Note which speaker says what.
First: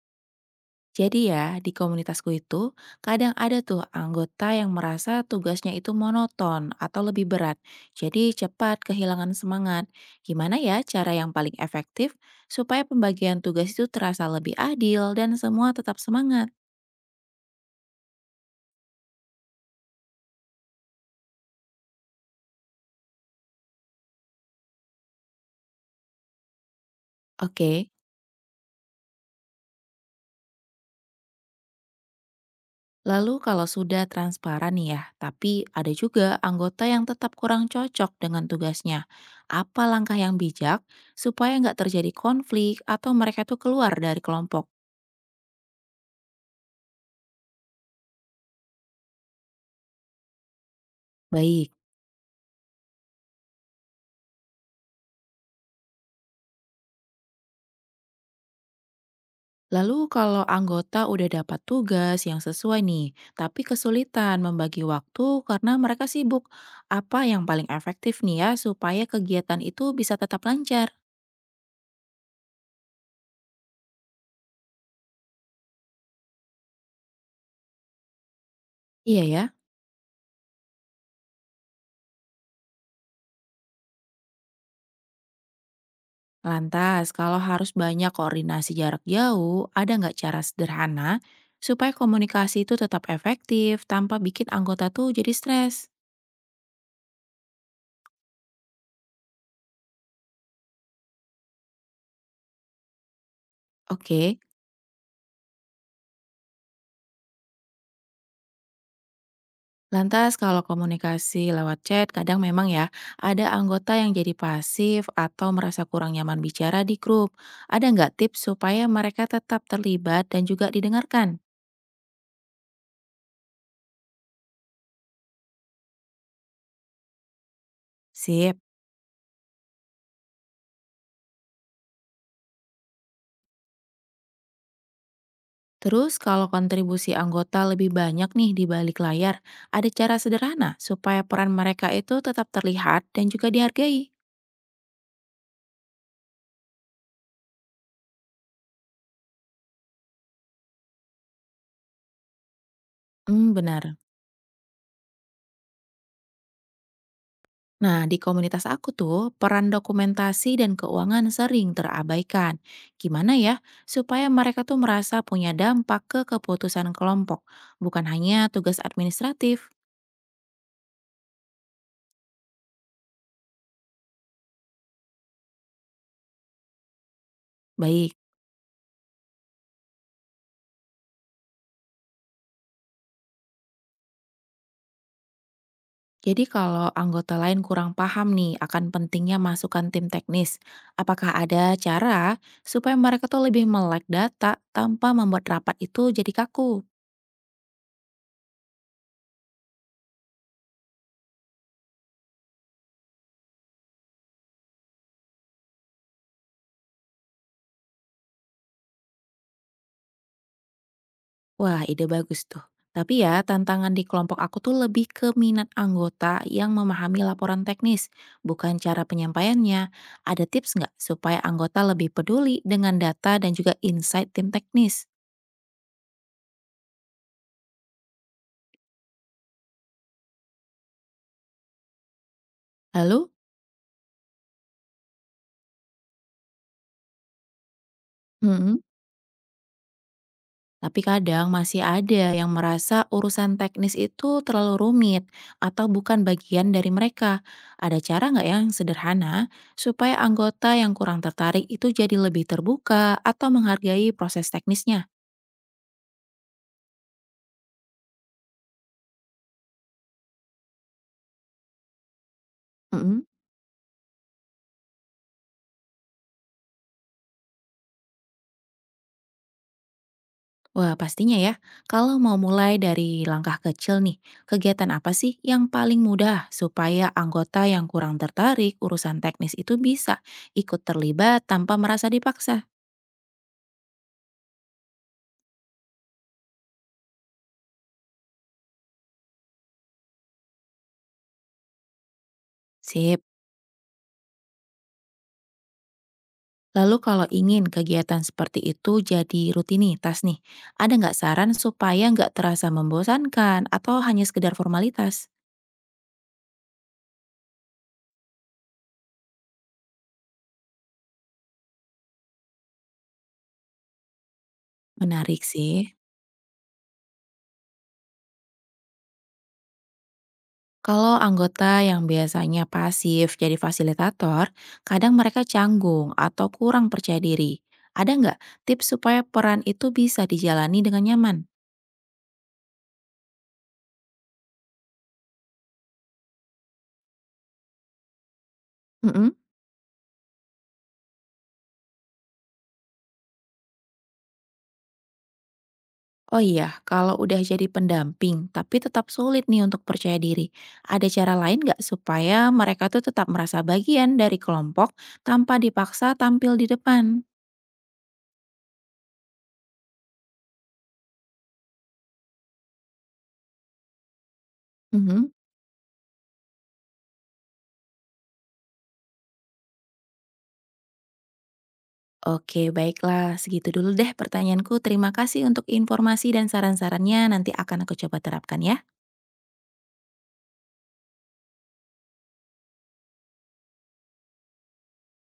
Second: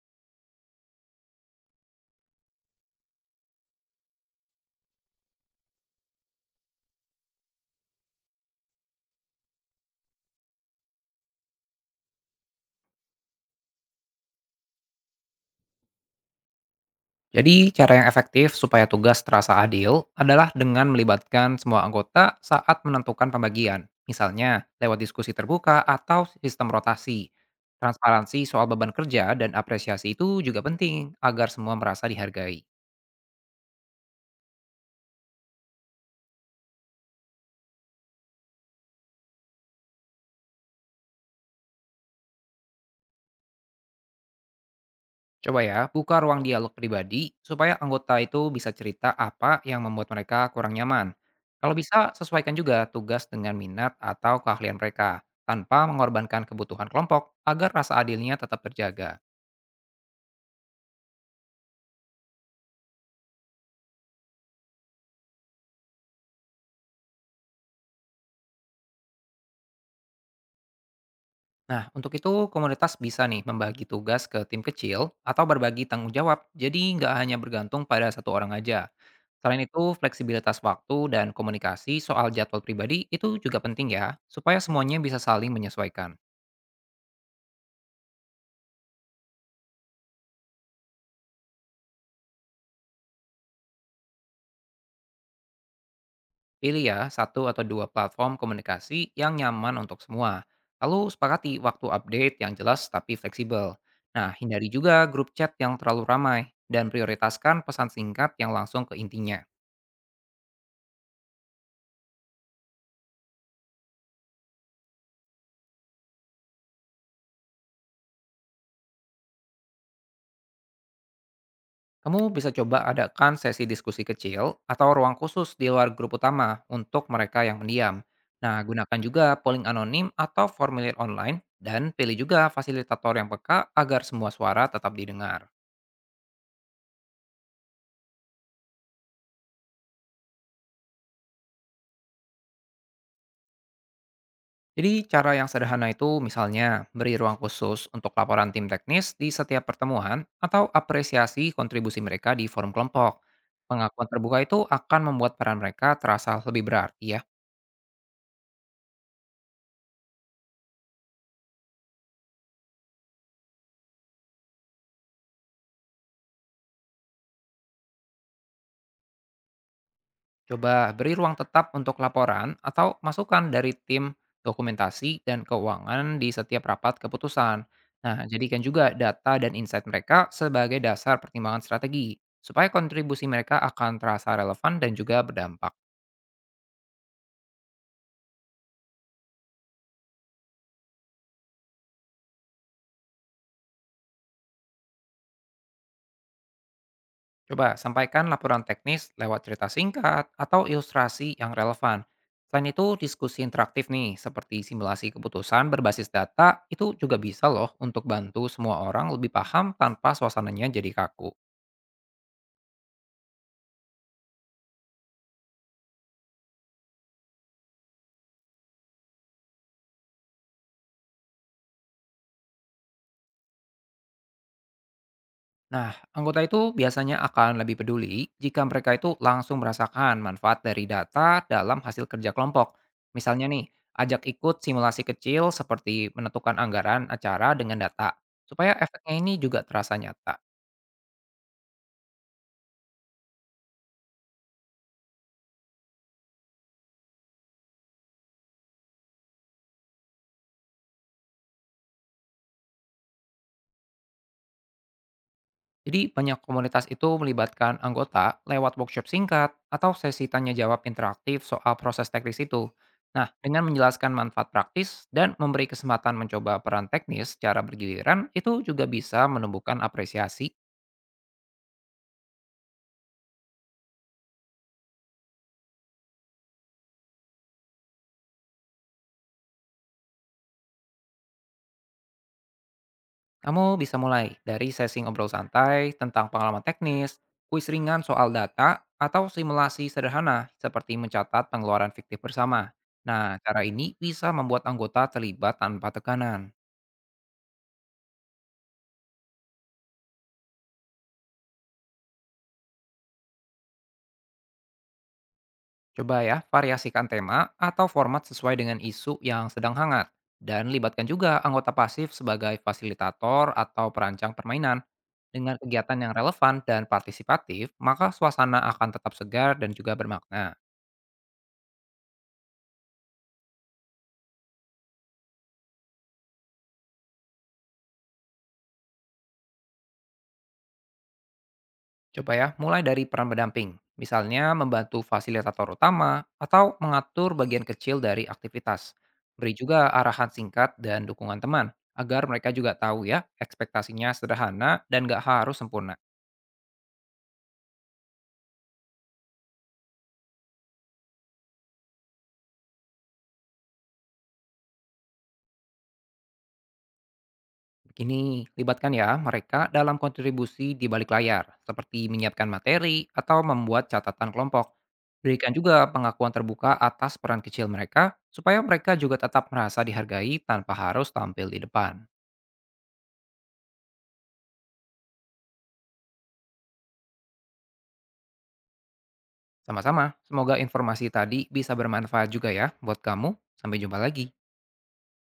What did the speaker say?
Speaker 1: Jadi ya, di komunitasku itu kadang ada tuh anggota yang merasa tugasnya itu monoton atau lebih berat. Jadi cepat kehilangan semangat. Gimana ya cara yang paling efektif supaya pembagian tugas itu terasa lebih adil dan semua tetap semangat?
Speaker 2: Jadi, cara yang efektif supaya tugas terasa adil adalah dengan melibatkan semua anggota saat menentukan pembagian. Misalnya, lewat diskusi terbuka atau sistem rotasi.
Speaker 1: Oke,
Speaker 2: Transparansi soal beban kerja dan apresiasi itu juga penting agar semua merasa dihargai.
Speaker 1: lalu kalau sudah transparan nih ya, tapi ada juga anggota yang tetap kurang cocok dengan tugasnya. Apa langkah yang bijak supaya nggak terjadi konflik atau mereka tuh keluar dari kelompok?
Speaker 2: Coba ya, buka ruang dialog pribadi supaya anggota itu bisa cerita apa yang membuat mereka kurang nyaman.
Speaker 1: Baik.
Speaker 2: Kalau bisa, sesuaikan juga tugas dengan minat atau keahlian mereka, tanpa mengorbankan kebutuhan kelompok agar rasa adilnya tetap terjaga.
Speaker 1: Lalu kalau anggota udah dapat tugas yang sesuai nih, tapi kesulitan membagi waktu karena mereka sibuk, apa yang paling efektif nih ya supaya kegiatan itu bisa tetap lancar?
Speaker 2: Nah, untuk itu komunitas bisa nih membagi tugas ke tim kecil atau berbagi tanggung jawab, jadi nggak hanya bergantung pada satu orang aja.
Speaker 1: Iya ya.
Speaker 2: Selain itu, fleksibilitas waktu dan komunikasi soal jadwal pribadi itu juga penting ya, supaya semuanya bisa saling menyesuaikan.
Speaker 1: Lantas, kalau harus banyak koordinasi jarak jauh, ada nggak cara sederhana supaya komunikasi itu tetap efektif tanpa bikin anggota tuh jadi stres?
Speaker 2: Pilih ya satu atau dua platform komunikasi yang nyaman untuk semua. Lalu sepakati waktu update yang jelas tapi fleksibel. Nah,
Speaker 1: Oke,
Speaker 2: hindari juga grup chat yang terlalu ramai dan prioritaskan pesan singkat yang langsung ke intinya.
Speaker 1: lantas kalau komunikasi lewat chat, kadang memang ya ada anggota yang jadi pasif atau merasa kurang nyaman bicara di grup. Ada nggak tips supaya mereka tetap terlibat dan juga didengarkan?
Speaker 2: Kamu bisa coba adakan sesi diskusi kecil atau ruang khusus di luar grup utama untuk mereka yang mendiam. Nah,
Speaker 1: Sip.
Speaker 2: gunakan juga polling anonim atau formulir online dan pilih juga fasilitator yang peka agar semua suara tetap didengar.
Speaker 1: Terus kalau kontribusi anggota lebih banyak nih di balik layar, ada cara sederhana supaya peran mereka itu tetap terlihat dan juga dihargai?
Speaker 2: Jadi cara yang sederhana itu misalnya beri ruang khusus untuk laporan tim teknis di setiap pertemuan atau apresiasi kontribusi mereka di forum kelompok.
Speaker 1: Hmm, benar.
Speaker 2: Pengakuan terbuka itu akan membuat peran mereka terasa lebih berarti ya.
Speaker 1: Nah, di komunitas aku tuh, peran dokumentasi dan keuangan sering terabaikan. Gimana ya supaya mereka tuh merasa punya dampak ke keputusan kelompok, bukan hanya tugas administratif?
Speaker 2: Coba beri ruang tetap untuk laporan atau masukan dari tim dokumentasi dan keuangan di setiap rapat keputusan.
Speaker 1: Baik,
Speaker 2: Nah, jadikan juga data dan insight mereka sebagai dasar pertimbangan strategi, supaya kontribusi mereka akan terasa relevan dan juga berdampak.
Speaker 1: jadi kalau anggota lain kurang paham nih akan pentingnya masukan tim teknis, apakah ada cara supaya mereka tuh lebih melek data tanpa membuat rapat itu jadi kaku?
Speaker 2: Coba sampaikan laporan teknis lewat cerita singkat atau ilustrasi yang relevan. Selain itu, diskusi interaktif nih, seperti simulasi keputusan berbasis data, itu juga bisa loh untuk bantu semua orang lebih paham tanpa suasananya jadi kaku.
Speaker 1: Wah, ide bagus tuh. Tapi ya, tantangan di kelompok aku tuh lebih ke minat anggota yang memahami laporan teknis, bukan cara penyampaiannya. Ada tips nggak supaya anggota lebih peduli dengan data dan juga insight tim teknis?
Speaker 2: Nah, anggota itu biasanya akan lebih peduli jika mereka itu langsung merasakan manfaat dari data dalam hasil kerja kelompok.
Speaker 1: Lalu,
Speaker 2: Misalnya nih, ajak ikut simulasi kecil seperti menentukan anggaran acara dengan data, supaya
Speaker 1: mm,
Speaker 2: efeknya ini juga terasa nyata.
Speaker 1: tapi kadang masih ada yang merasa urusan teknis itu terlalu rumit atau bukan bagian dari mereka. Ada cara nggak ya yang sederhana supaya anggota yang kurang tertarik itu jadi lebih terbuka atau menghargai proses teknisnya?
Speaker 2: Jadi banyak komunitas itu melibatkan anggota lewat workshop singkat atau sesi tanya jawab interaktif soal proses teknis itu.
Speaker 1: Mm-mm.
Speaker 2: Nah, dengan menjelaskan manfaat praktis dan memberi kesempatan mencoba peran teknis secara bergiliran, itu juga bisa menumbuhkan apresiasi.
Speaker 1: Wah, pastinya ya. Kalau mau mulai dari langkah kecil nih, kegiatan apa sih yang paling mudah supaya anggota yang kurang tertarik urusan teknis itu bisa ikut terlibat tanpa merasa dipaksa?
Speaker 2: Kamu bisa mulai dari sesi ngobrol santai tentang pengalaman teknis, kuis ringan soal data, atau simulasi sederhana seperti mencatat pengeluaran fiktif bersama.
Speaker 1: Sip.
Speaker 2: Nah, cara ini bisa membuat anggota terlibat tanpa tekanan.
Speaker 1: Lalu kalau ingin kegiatan seperti itu jadi rutinitas nih, ada nggak saran supaya nggak terasa membosankan atau hanya sekedar formalitas?
Speaker 2: Coba ya, variasikan tema atau format sesuai dengan isu yang sedang hangat. Dan libatkan juga anggota pasif sebagai fasilitator atau perancang permainan.
Speaker 1: Menarik
Speaker 2: Dengan
Speaker 1: sih.
Speaker 2: kegiatan yang relevan dan partisipatif, maka suasana akan tetap segar dan juga bermakna.
Speaker 1: Kalau anggota yang biasanya pasif jadi fasilitator, kadang mereka canggung atau kurang percaya diri. Ada nggak tips supaya peran itu bisa dijalani dengan nyaman?
Speaker 2: Coba ya, mulai dari peran pendamping. Misalnya membantu fasilitator utama atau mengatur bagian kecil dari aktivitas.
Speaker 1: Mm-mm.
Speaker 2: Beri juga arahan singkat dan dukungan teman agar mereka juga tahu ya ekspektasinya sederhana dan nggak harus sempurna.
Speaker 1: Oh iya, kalau udah jadi pendamping tapi tetap sulit nih untuk percaya diri, ada cara lain nggak supaya mereka tuh tetap merasa bagian dari kelompok tanpa dipaksa tampil di depan?
Speaker 2: Begini, libatkan ya mereka dalam kontribusi di balik layar, seperti menyiapkan materi atau membuat catatan kelompok.
Speaker 1: Mhm.
Speaker 2: Berikan juga pengakuan terbuka atas peran kecil mereka, supaya mereka juga tetap merasa dihargai tanpa harus tampil di depan.
Speaker 1: Oke, baiklah. Segitu dulu deh pertanyaanku. Terima kasih untuk informasi dan saran-sarannya. Nanti akan aku coba terapkan ya.
Speaker 2: Sama-sama, semoga informasi tadi bisa bermanfaat juga ya buat kamu. Sampai jumpa lagi.